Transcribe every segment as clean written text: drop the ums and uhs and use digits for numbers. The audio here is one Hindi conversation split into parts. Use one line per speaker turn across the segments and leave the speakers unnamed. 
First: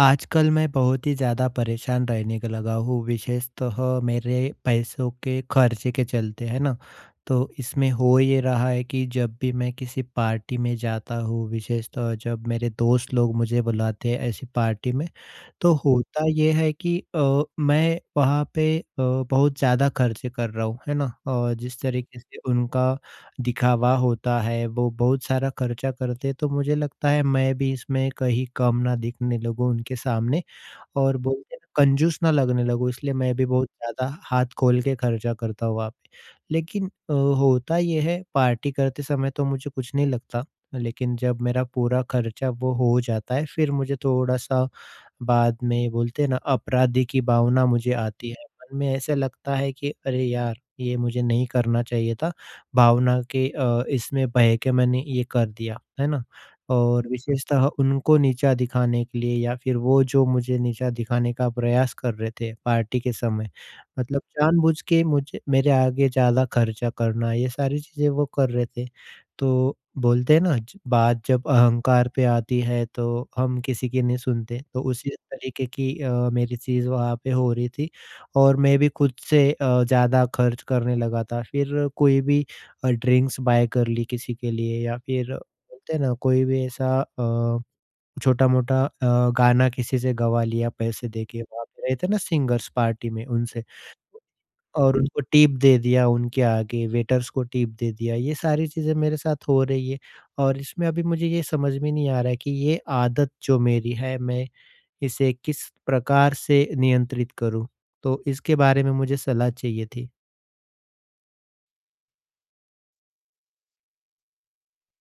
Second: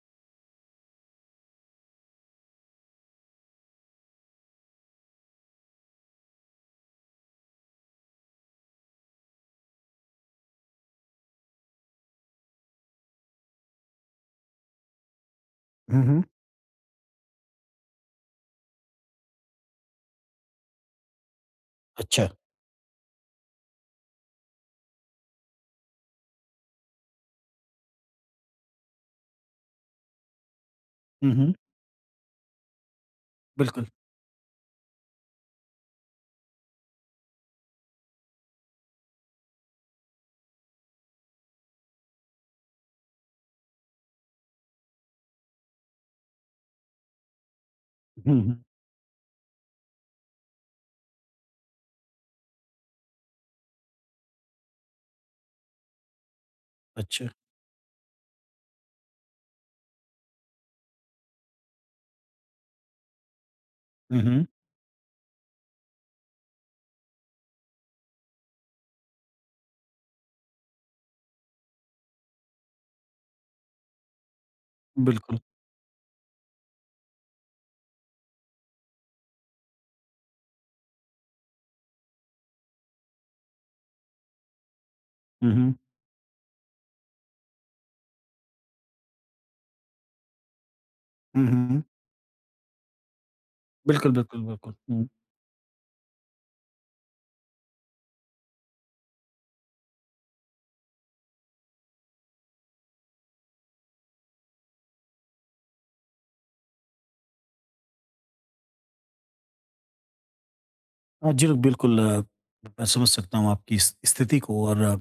आजकल मैं बहुत ही ज़्यादा परेशान रहने का लगा हूँ, विशेषतः मेरे पैसों के खर्चे के चलते, है ना। तो इसमें हो ये रहा है कि जब भी मैं किसी पार्टी में जाता हूँ, विशेषतः जब मेरे दोस्त लोग मुझे बुलाते हैं ऐसी पार्टी में, तो
हुँ, हुँ।
होता ये है कि मैं वहाँ पे बहुत ज़्यादा खर्चे कर रहा हूँ, है ना। और जिस तरीके
अच्छा।
से उनका दिखावा होता है, वो बहुत सारा खर्चा करते हैं, तो मुझे लगता है मैं भी इसमें कहीं कम ना दिखने लगूँ उनके सामने। और
हुँ, हुँ।
बोलते हैं ना, कंजूस ना लगने लगो, इसलिए मैं भी बहुत
बिल्कुल।
ज़्यादा हाथ खोल के खर्चा करता हूँ वहाँ पे। लेकिन होता ये है पार्टी करते समय तो मुझे कुछ नहीं लगता, लेकिन जब मेरा पूरा खर्चा वो हो जाता है फिर मुझे थोड़ा-सा बाद में, बोलते हैं ना, अपराधी की भावना मुझे आती
हुँ,
है।
हुँ।
मन में ऐसे लगता है कि अरे यार! ये मुझे नहीं करना चाहिए था, भावना के इसमें बह के मैंने ये कर दिया, है ना? और
अच्छा।
विशेषतः उनको नीचा दिखाने के लिए, या फिर वो जो मुझे नीचा दिखाने का प्रयास कर रहे थे पार्टी के समय।
हुँ,
मतलब
हुँ।
जानबूझ के मुझे मेरे आगे ज़्यादा खर्चा करना, ये सारी चीज़ें वो कर रहे थे। तो बोलते हैं ना, ज बात जब अहंकार पे आती है तो हम किसी की नहीं सुनते। तो उसी
बिल्कुल।
तरीके की मेरी चीज़ वहाँ पे हो रही थी, और मैं भी खुद से ज़्यादा खर्च करने लगा था। फिर कोई भी ड्रिंक्स बाय कर ली किसी के लिए, या फिर
हुँ, हुँ।
बोलते हैं ना, कोई भी ऐसा छोटा-मोटा गाना किसी से गवा लिया पैसे देके,
हुँ,
वहाँ
हुँ।
पे रहते हैं ना सिंगर्स पार्टी में, उनसे।
बिल्कुल, बिल्कुल, बिल्कुल।
और
हुँ।
उनको टिप दे दिया उनके आगे, वेटर्स को टिप दे दिया, ये सारी चीज़ें मेरे साथ हो रही है। और इसमें अभी मुझे ये समझ में नहीं आ रहा है कि ये आदत जो मेरी है, मैं इसे किस प्रकार से नियंत्रित करूँ? तो इसके बारे में मुझे सलाह चाहिए थी।
हाँ जी, बिल्कुल मैं समझ सकता हूँ आपकी इस स्थिति को और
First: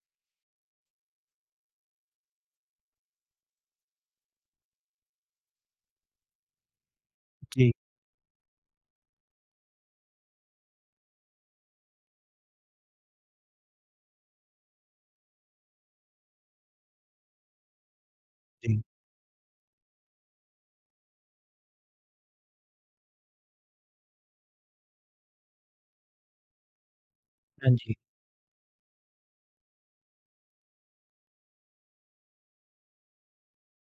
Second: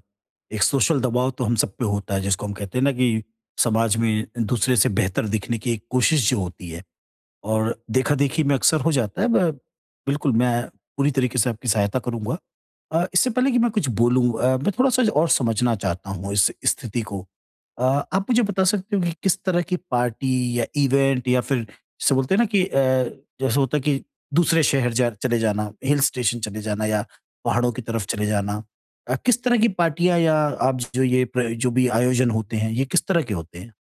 एक सोशल दबाव तो हम सब पे होता है जिसको हम कहते हैं ना कि समाज में दूसरे से बेहतर दिखने की एक कोशिश जो होती है
जी।
और देखा-देखी में अक्सर हो जाता है। ब बिल्कुल मैं पूरी तरीके से आपकी सहायता करूँगा। इससे पहले कि मैं कुछ बोलूँ मैं थोड़ा-सा और समझना चाहता हूँ इस स्थिति को। अ, आप मुझे बता
जी, जी।
सकते हो कि किस तरह की पार्टी या इवेंट या फिर जैसे बोलते हैं ना कि जैसे होता है कि दूसरे शहर जा चले जाना, हिल स्टेशन चले जाना या पहाड़ों
हाँ
की
जी।
तरफ चले जाना। किस तरह की पार्टियाँ या आप जो ये प्र जो भी आयोजन होते हैं, ये किस तरह के होते हैं?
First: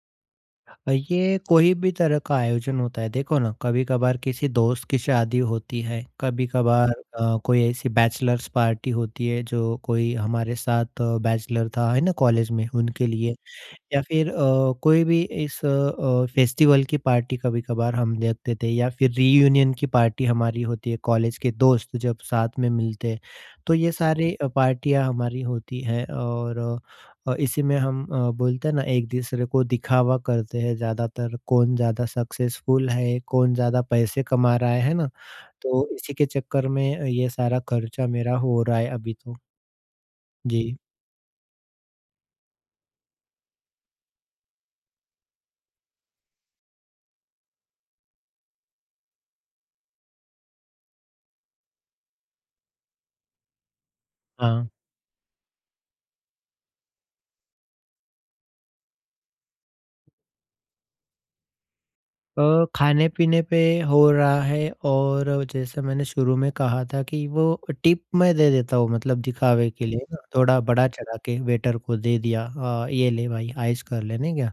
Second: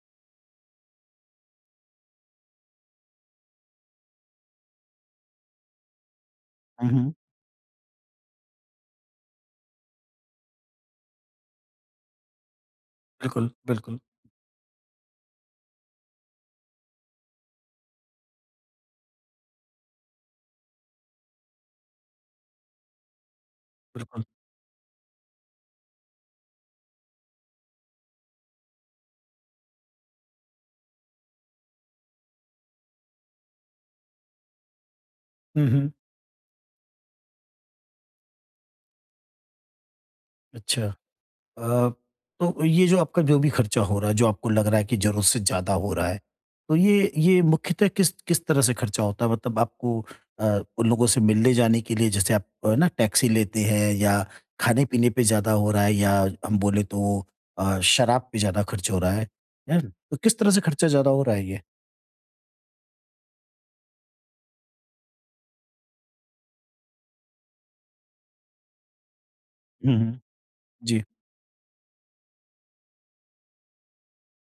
ये कोई भी तरह का आयोजन होता है। देखो ना, कभी कभार किसी दोस्त की शादी होती है, कभी
हुँ,
कभार
हुँ।
कोई ऐसी बैचलर्स पार्टी होती है जो कोई हमारे साथ बैचलर था, है ना, कॉलेज में, उनके लिए।
बिल्कुल, बिल्कुल,
या फिर कोई भी इस फेस्टिवल की पार्टी कभी-कभार हम देखते थे, या फिर रीयूनियन की पार्टी हमारी होती है कॉलेज के दोस्त जब साथ में मिलते हैं। तो ये
बिल्कुल।
सारी पार्टियाँ हमारी होती हैं, और इसी में हम बोलते हैं ना, एक-दूसरे को दिखावा करते हैं ज़्यादातर, कौन ज़्यादा सक्सेसफुल है, कौन ज़्यादा पैसे कमा रहा है ना?
हुँ,
तो
हुँ।
इसी के चक्कर में ये सारा खर्चा मेरा हो रहा है अभी तो। जी,
अच्छा। अ, तो ये जो आपका जो भी खर्चा हो रहा है, जो आपको लग रहा है कि ज़रूरत से ज़्यादा हो रहा है, तो ये मुख्यतः किस किस तरह से खर्चा होता है? मतलब आपको अ, उन लोगों से मिलने जाने के लिए जैसे आप ना टैक्सी लेते हैं या
हाँ।
खाने-पीने पे ज़्यादा हो रहा है या हम बोले तो शराब पे ज़्यादा खर्च हो रहा है ना? तो किस तरह से खर्चा ज़्यादा हो रहा है ये?
खाने-पीने पे हो रहा है, और जैसे मैंने शुरू में कहा था कि वो टिप मैं दे देता हूँ, मतलब दिखावे के
हुँ,
लिए ना,
हुँ।
थोड़ा
जी।
बढ़ा-चढ़ा के वेटर को दे दिया, "ये ले भाई आइस कर लेने क्या?"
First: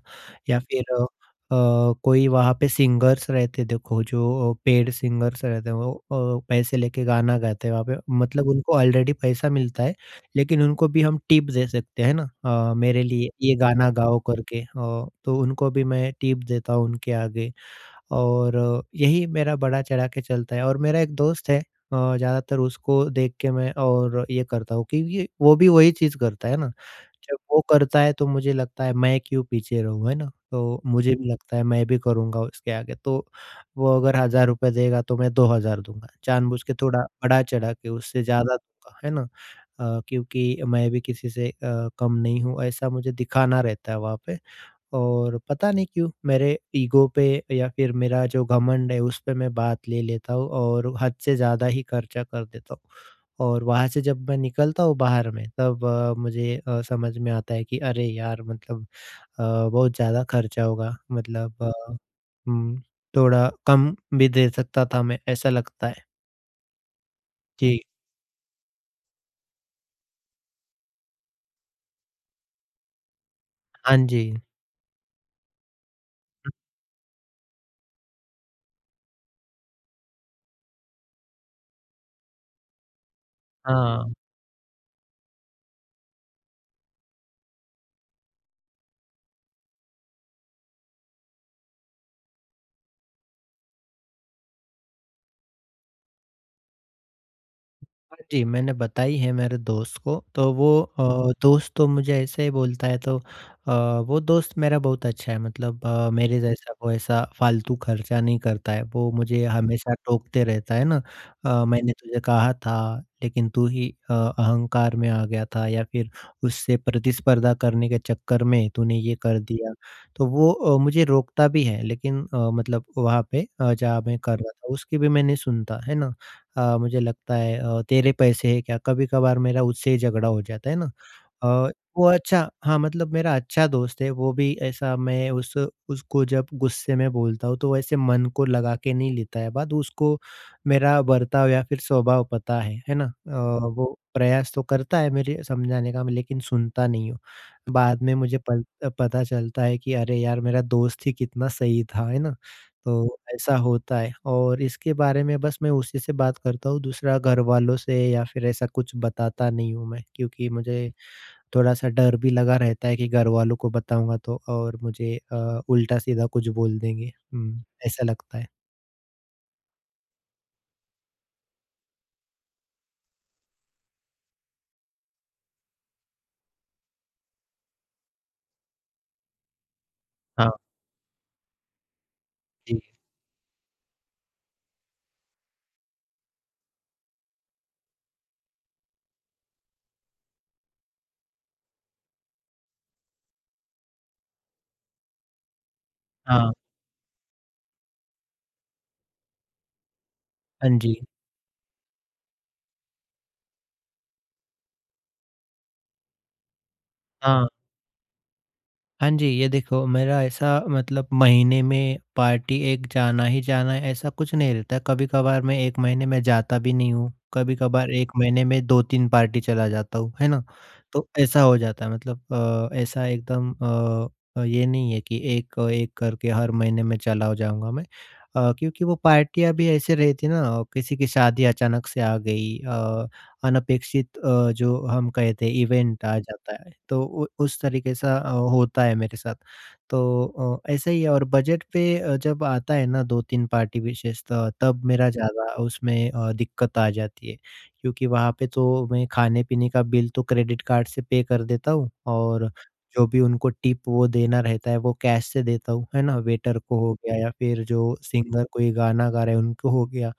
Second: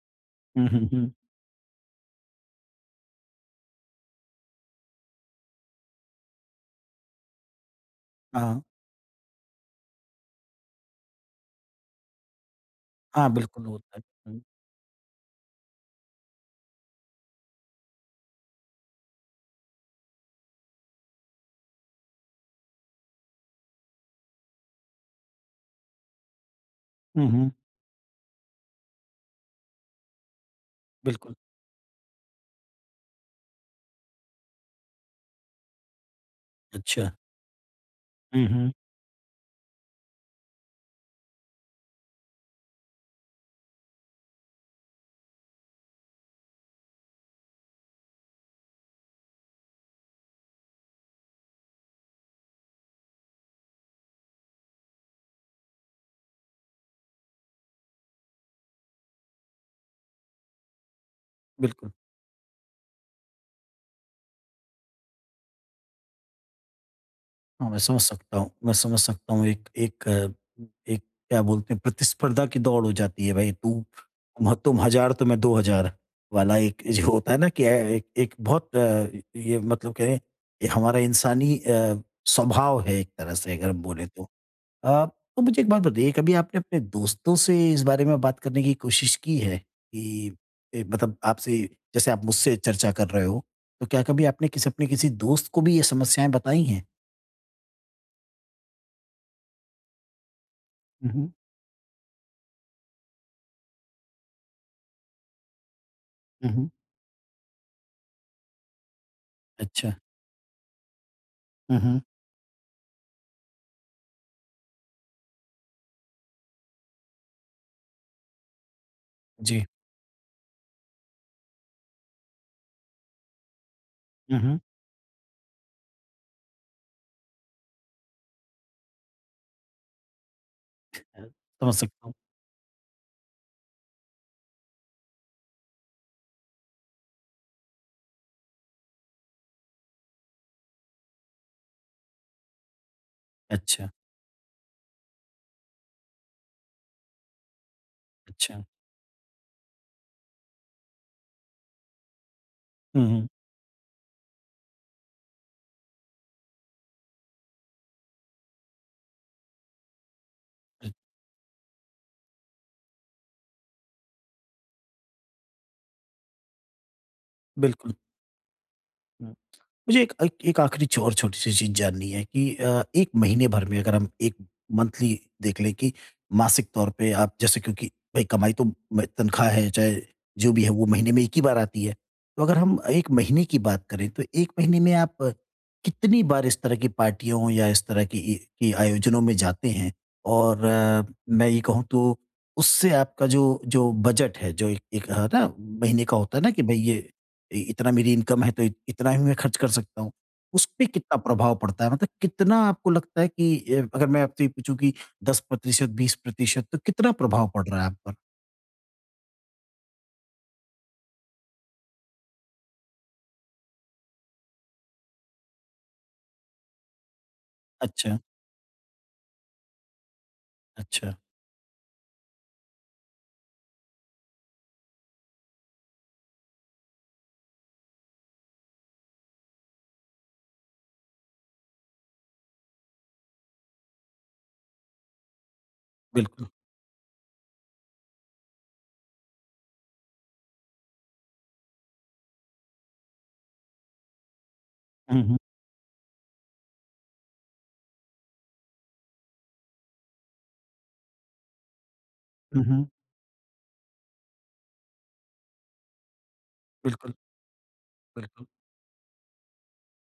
या
हुँ, हुँ,
फिर
हुँ।
अ, कोई वहाँ पे सिंगर्स रहते, देखो जो पेड सिंगर्स रहते हैं, वो पैसे लेके गाना गाते हैं वहाँ पे, मतलब
हाँ।
उनको ऑलरेडी पैसा मिलता है, लेकिन उनको भी हम टिप दे सकते हैं ना, मेरे लिए
हाँ,
ये
बिल्कुल
गाना
होता है।
गाओ
हुँ,
करके। तो उनको भी मैं टिप देता हूँ उनके आगे। और यही मेरा बढ़ा चढ़ा के चलता है। और मेरा एक दोस्त है, ज़्यादातर उसको देख के मैं और ये करता हूँ, क्योंकि वो भी वही चीज़ करता है ना।
हुँ,
जब
हुँ,
वो करता है तो मुझे लगता है मैं क्यों पीछे रहूँ, है ना? तो मुझे भी
बिल्कुल।
लगता है मैं भी करूँगा उसके आगे, तो वो अगर ₹1000 देगा तो मैं 2000 दूँगा। जानबूझ के थोड़ा
अच्छा।
बढ़ा चढ़ा के उससे
हुँ,
ज़्यादा
हुँ,
दूँगा, है ना? क्योंकि मैं भी किसी से कम नहीं हूँ, ऐसा मुझे दिखाना रहता है वहाँ पे। और पता नहीं क्यों मेरे ईगो पे या फिर मेरा जो घमंड है उस पे मैं बात ले लेता हूँ, और हद से ज़्यादा ही खर्चा कर देता हूँ। और वहाँ से जब मैं निकलता हूँ बाहर में, तब मुझे समझ में आता है कि अरे यार, मतलब अ, बहुत ज़्यादा खर्चा होगा, मतलब
बिल्कुल।
हुँ, थोड़ा कम भी दे सकता था मैं, ऐसा लगता है।
हाँ, मैं
जी,
समझ सकता हूँ, मैं समझ सकता हूँ एक एक एक क्या बोलते हैं प्रतिस्पर्धा की दौड़ हो जाती है भाई तू
हाँ जी।
तुम 1000 तो मैं 2000 वाला एक जो होता है ना कि एक एक बहुत ये मतलब कहें ये हमारा इंसानी स्वभाव है एक तरह से अगर हम बोले
हाँ।
तो। अ, तो मुझे एक बात बताइए कभी आपने अपने दोस्तों से इस बारे में बात करने की कोशिश की है कि ए, मतलब आपसे जैसे आप मुझसे चर्चा कर रहे हो, तो क्या कभी आपने किसी अपने किसी दोस्त को भी ये समस्याएँ बताई हैं?
हाँ जी, मैंने बताई है मेरे दोस्त को, तो वो हुँ। दोस्त तो मुझे ऐसे ही बोलता है, तो अ, वो दोस्त मेरा बहुत अच्छा है, मतलब मेरे
हुँ, हुँ।
जैसा वो ऐसा फ़ालतू खर्चा नहीं करता है, वो मुझे
अच्छा।
हमेशा टोकते रहता है ना,
हुँ,
मैंने
हुँ।
तुझे कहा था, लेकिन तू ही अहंकार में आ गया था या फिर उससे प्रतिस्पर्धा करने के चक्कर में तूने ये कर
जी।
दिया। तो वो मुझे रोकता भी है, लेकिन मतलब वहाँ पे जहाँ मैं कर
हुँ,
रहा
हुँ।
था उसकी भी मैं नहीं सुनता, है ना? मुझे लगता है तेरे पैसे है क्या? कभी-कभार मेरा उससे ही झगड़ा हो जाता है ना।
अ,
अ,
समझ सकता
वो
हूँ।
अच्छा हाँ, मतलब मेरा अच्छा दोस्त है, वो भी ऐसा, मैं उस उसको जब गुस्से में बोलता हूँ, तो वैसे मन को लगा के नहीं लेता है बात, उसको मेरा बर्ताव या फिर स्वभाव पता है ना?
अच्छा,
वो प्रयास तो करता है मेरे समझाने का, लेकिन सुनता नहीं हूँ। बाद में मुझे
अच्छा।
पल पता चलता है कि अरे यार, मेरा दोस्त ही कितना सही था, है ना?
हुँ,
तो
हुँ।
ऐसा होता है, और इसके बारे में बस मैं उसी से बात करता हूँ, दूसरा घरवालों से या फिर ऐसा कुछ बताता नहीं हूँ मैं, क्योंकि मुझे थोड़ा-सा डर भी लगा रहता है कि घरवालों को बताऊँगा तो और मुझे उल्टा-सीधा कुछ बोल देंगे। हुँ,
बिल्कुल।
ऐसा लगता है।
हुँ। मुझे एक एक एक आखिरी च और छोटी-सी चीज़ जाननी है कि 1 महीने भर में अगर हम एक मंथली देख लें कि मासिक तौर पे आप जैसे क्योंकि भई कमाई तो म तनख्वाह है, चाहे
हाँ
जो भी है वो महीने में 1 ही बार आती है। तो अगर हम
जी।
1 महीने की बात करें तो 1 महीने में आप कितनी बार इस तरह की पार्टियों या इस तरह की आयोजनों में जाते हैं? और मैं ये कहूँ तो उससे आपका जो जो बजट है, जो एक एक है ना महीने का होता है ना
हाँ।
कि भई ये इ इतना मेरी इनकम है तो इत इतना ही मैं खर्च कर सकता हूँ।
हाँ
उसपे
जी।
कितना प्रभाव पड़ता है? मतलब कितना आपको लगता है कि अगर मैं आपसे ये पूछूँ कि 10% 20% तो कितना प्रभाव
हाँ।
पड़ रहा है आप पर?
हाँ जी, ये देखो मेरा ऐसा, मतलब महीने में पार्टी एक जाना ही जाना है ऐसा कुछ नहीं रहता है। कभी-कभार मैं 1 महीने में जाता भी नहीं हूँ, कभी-कभार 1
अच्छा,
महीने में 2-3 पार्टी चला जाता हूँ, है ना? तो
अच्छा,
ऐसा हो जाता है, मतलब ऐसा एकदम ये नहीं है कि एक-एक करके हर महीने में चला जाऊँगा मैं। क्योंकि वो पार्टियाँ भी ऐसे रहती है ना, किसी की शादी अचानक से आ गई, अनपेक्षित, जो हम कहते हैं इवेंट आ
बिल्कुल।
जाता है। तो उ उस तरीके सा होता है मेरे साथ। तो ऐसा ही है, और बजट पे, जब आता है ना 2-3 पार्टी विशेषतः, तब मेरा
हुँ, हुँ।
ज़्यादा उसमें दिक्कत आ जाती है। क्योंकि वहाँ पे तो मैं खाने-पीने का बिल तो क्रेडिट कार्ड से पे कर देता हूँ, और
हुँ, हुँ।
जो भी उनको टिप वो देना रहता है वो कैश से देता हूँ, है ना? वेटर को हो
बिल्कुल,
गया या फिर जो सिंगर
बिल्कुल।
कोई गाना गा रहे हैं उनको हो गया,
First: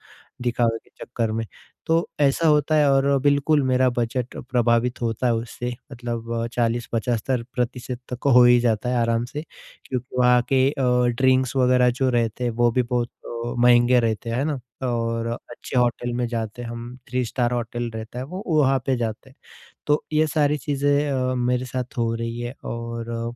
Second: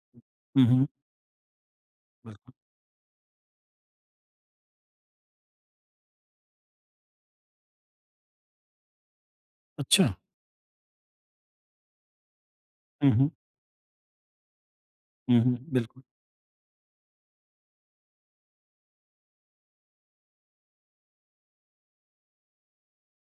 हुँ,
दिखावे
हुँ,
के चक्कर में। तो ऐसा
बिल्कुल।
होता है, और बिल्कुल मेरा बजट प्रभावित होता है उससे, मतलब 40-75% तक हो ही जाता है आराम से,
अच्छा।
क्योंकि वहाँ के ड्रिंक्स वगैरह जो रहते हैं वो भी बहुत
हुँ, हुँ।
महँगे रहते हैं, है ना? और
हुँ, हुँ।
अच्छे
बिल्कुल,
होटल में जाते हैं हम, 3 स्टार होटल रहता है, वो वहाँ पे जाते हैं। तो ये सारी चीज़ें मेरे साथ हो रही है, और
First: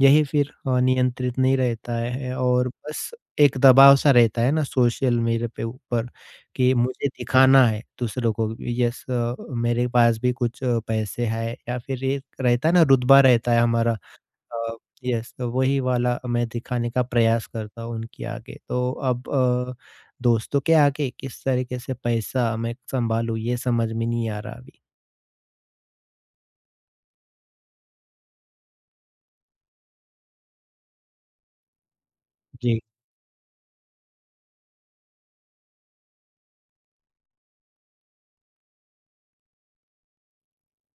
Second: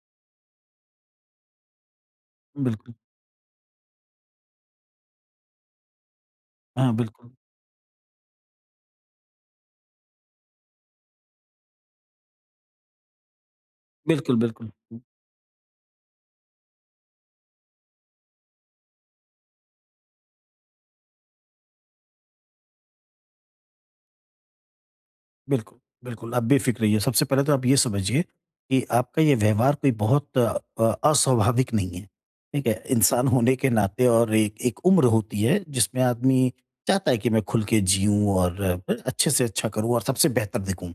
यही फिर नियंत्रित नहीं रहता है, और
बिल्कुल।
बस एक दबाव सा रहता है ना सोशल मीडिया पे ऊपर, कि
हाँ,
मुझे
बिल्कुल।
दिखाना है दूसरों को भी, यस, मेरे पास भी कुछ पैसे हैं, या फिर एक रहता है ना रुतबा, रहता है हमारा।
बिल्कुल, बिल्कुल।
अ, यस, तो वही वाला मैं दिखाने का प्रयास करता हूँ उनके आगे। तो अब दोस्तों के आगे किस तरीके से पैसा मैं संभालूँ, ये समझ में नहीं आ रहा अभी।
बिल्कुल, बिल्कुल, आप बेफ़िक्र रहिए। सबसे पहले तो आप ये समझिए कि आपका ये व्यवहार कोई बहुत अ, अस्वाभाविक नहीं है, ठीक
जी।
है? इंसान होने के नाते और एक एक उम्र होती है जिसमें आदमी चाहता है कि मैं खुल के जिऊँ और अच्छे से अच्छा करूँ और सबसे बेहतर दिखूँ।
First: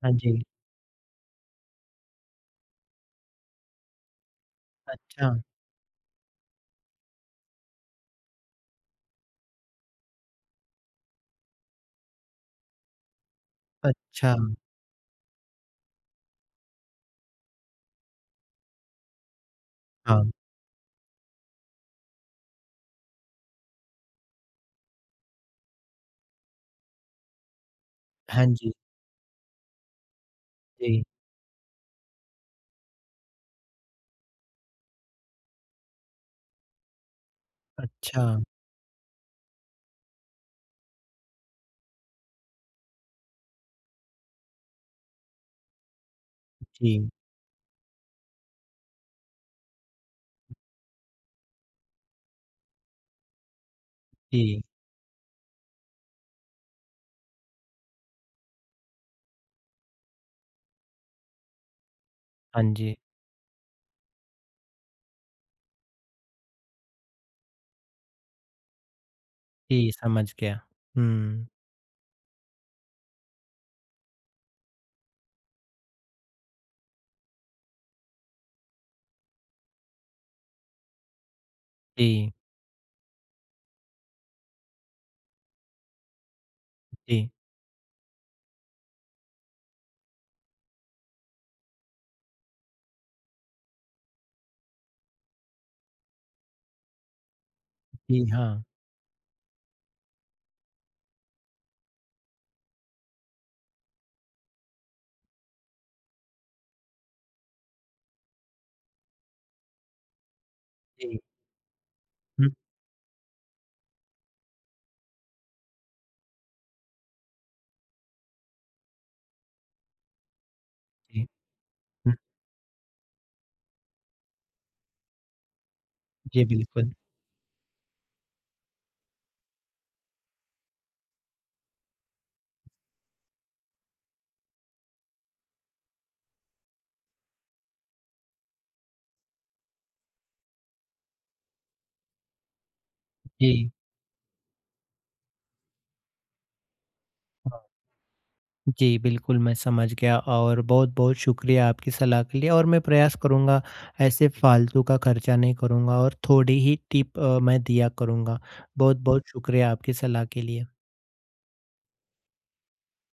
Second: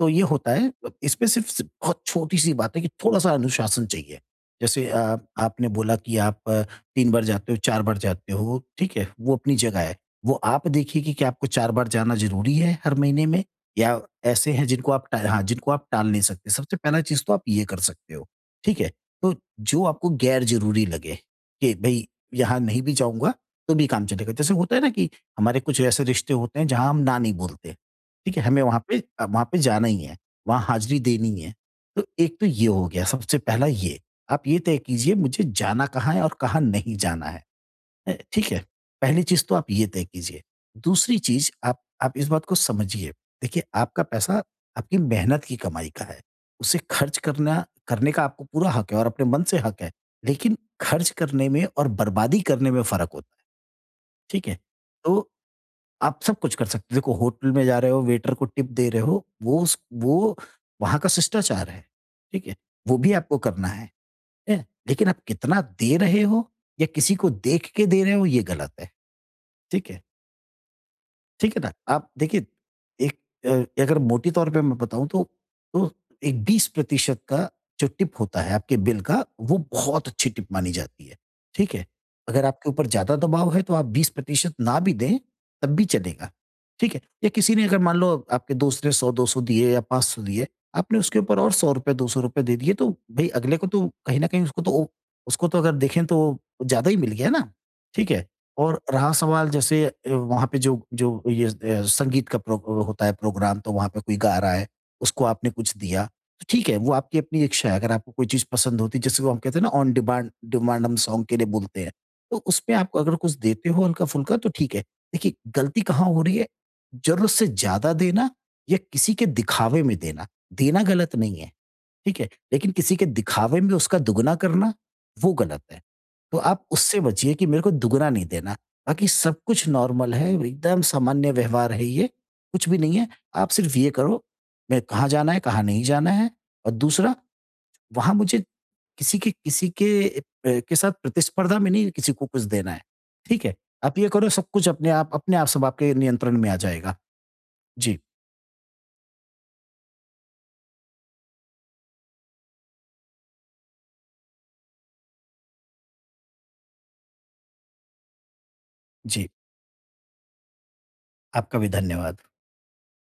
तो
हाँ
ये
जी।
होता है इसमें सिर्फ़ सिर्फ़ बहुत छोटी-सी बात है कि थोड़ा-सा अनुशासन चाहिए। जैसे
अच्छा,
आपने बोला कि आप 3 बार जाते हो, 4 बार जाते हो, ठीक है? वो अपनी जगह है। वो आप देखिए कि क्या आपको 4 बार जाना ज़रूरी है हर महीने में? या
अच्छा,
ऐसे हैं जिनको आप टा हाँ, जिनको आप टाल नहीं सकते। सबसे पहला चीज़ तो आप ये कर सकते हो, ठीक है? तो जो आपको
हाँ।
गैर ज़रूरी लगे कि भई यहाँ नहीं भी जाऊँगा, तो भी काम चलेगा। जैसे होता है ना कि हमारे कुछ ऐसे रिश्ते होते हैं जहाँ हम ना नहीं बोलते, ठीक है?
हाँ
हमें
जी,
वहाँ पे जाना ही है, वहाँ हाज़िरी
जी।
देनी है। तो एक तो ये हो गया सबसे पहला ये। आप ये तय कीजिए मुझे जाना कहाँ है और कहाँ नहीं जाना है।
अच्छा,
ठीक है, पहली चीज़ तो आप ये तय कीजिए। दूसरी चीज़ आप इस बात को समझिए, देखिए आपका पैसा आपकी मेहनत की कमाई का है। उसे
जी,
खर्च करना करने का आपको पूरा हक है और अपने मन से हक है, लेकिन खर्च करने में और बर्बादी करने में फ़र्क होता है, ठीक है?
जी।
तो आप सब कुछ कर सकते हो, देखो होटल में जा रहे हो, वेटर को टिप दे रहे हो, वो वहाँ का शिष्टाचार है, ठीक है?
हाँ जी,
वो भी आपको करना है, हैं? लेकिन आप कितना दे रहे हो या किसी को देख के दे रहे हो, ये गलत है। ठीक
जी,
है,
समझ गया। हुँ,
ठीक है ना? आप देखिए एक अगर मोटे तौर पे मैं बताऊँ तो एक 20% का जो टिप होता है आपके बिल का, वो बहुत अच्छी टिप मानी जाती है, ठीक है?
जी,
अगर आपके ऊपर ज़्यादा दबाव है तो आप 20% ना भी दें, तब भी चलेगा, ठीक है? या
जी,
किसी ने अगर मान लो आपके दोस्त ने 100-200 दिए या 500 दिए, आपने उसके ऊपर और ₹100 ₹200 दे दिए तो भई अगले को तो कहीं न कहीं उसको तो ओ उसको तो अगर देखें तो ज़्यादा ही मिल गया ना, ठीक
जी,
है?
हाँ,
और रहा सवाल जैसे वहाँ पे जो जो ये संगीत का प्रो होता है प्रोग्राम तो वहाँ पे कोई गा रहा है, उसको आपने कुछ दिया, तो ठीक है, वो आपकी अपनी इच्छा है अगर आपको कोई चीज़ पसंद होती है जैसे वो हम कहते हैं ना ऑन डिमांड डिमांड हम
जी।
सॉन्ग के लिए बोलते हैं, तो
हुँ,
उसमें आप अगर कुछ देते हो हल्का-फुल्का तो ठीक है। देखिए गलती कहाँ हो रही है, ज़रूरत से ज़्यादा देना या किसी के दिखावे में देना, देना गलत
जी,
नहीं है।
हुँ,
ठीक है? लेकिन किसी के दिखावे में उसका दुगुना करना, वो गलत है। तो
जी,
आप
बिल्कुल।
उससे बचिए कि मेरे को दुगुना नहीं देना। बाकी सब कुछ नॉर्मल है, एकदम सामान्य व्यवहार है ये, कुछ भी नहीं है। आप सिर्फ़ ये करो, मैं कहाँ जाना है, कहाँ नहीं जाना है और दूसरा वहाँ मुझे किसी के साथ प्रतिस्पर्धा में नहीं किसी को कुछ देना है। ठीक है?
जी,
आप ये करो सब कुछ अपने आप सब आपके नियंत्रण में आ जाएगा।
हाँ,
जी,
जी, बिल्कुल मैं समझ गया, और बहुत-बहुत शुक्रिया आपकी सलाह के लिए, और मैं प्रयास करूँगा ऐसे फ़ालतू का खर्चा नहीं करूँगा, और थोड़ी ही टिप मैं दिया करूँगा।
जी।
बहुत-बहुत शुक्रिया आपकी सलाह के लिए।
आपका भी धन्यवाद।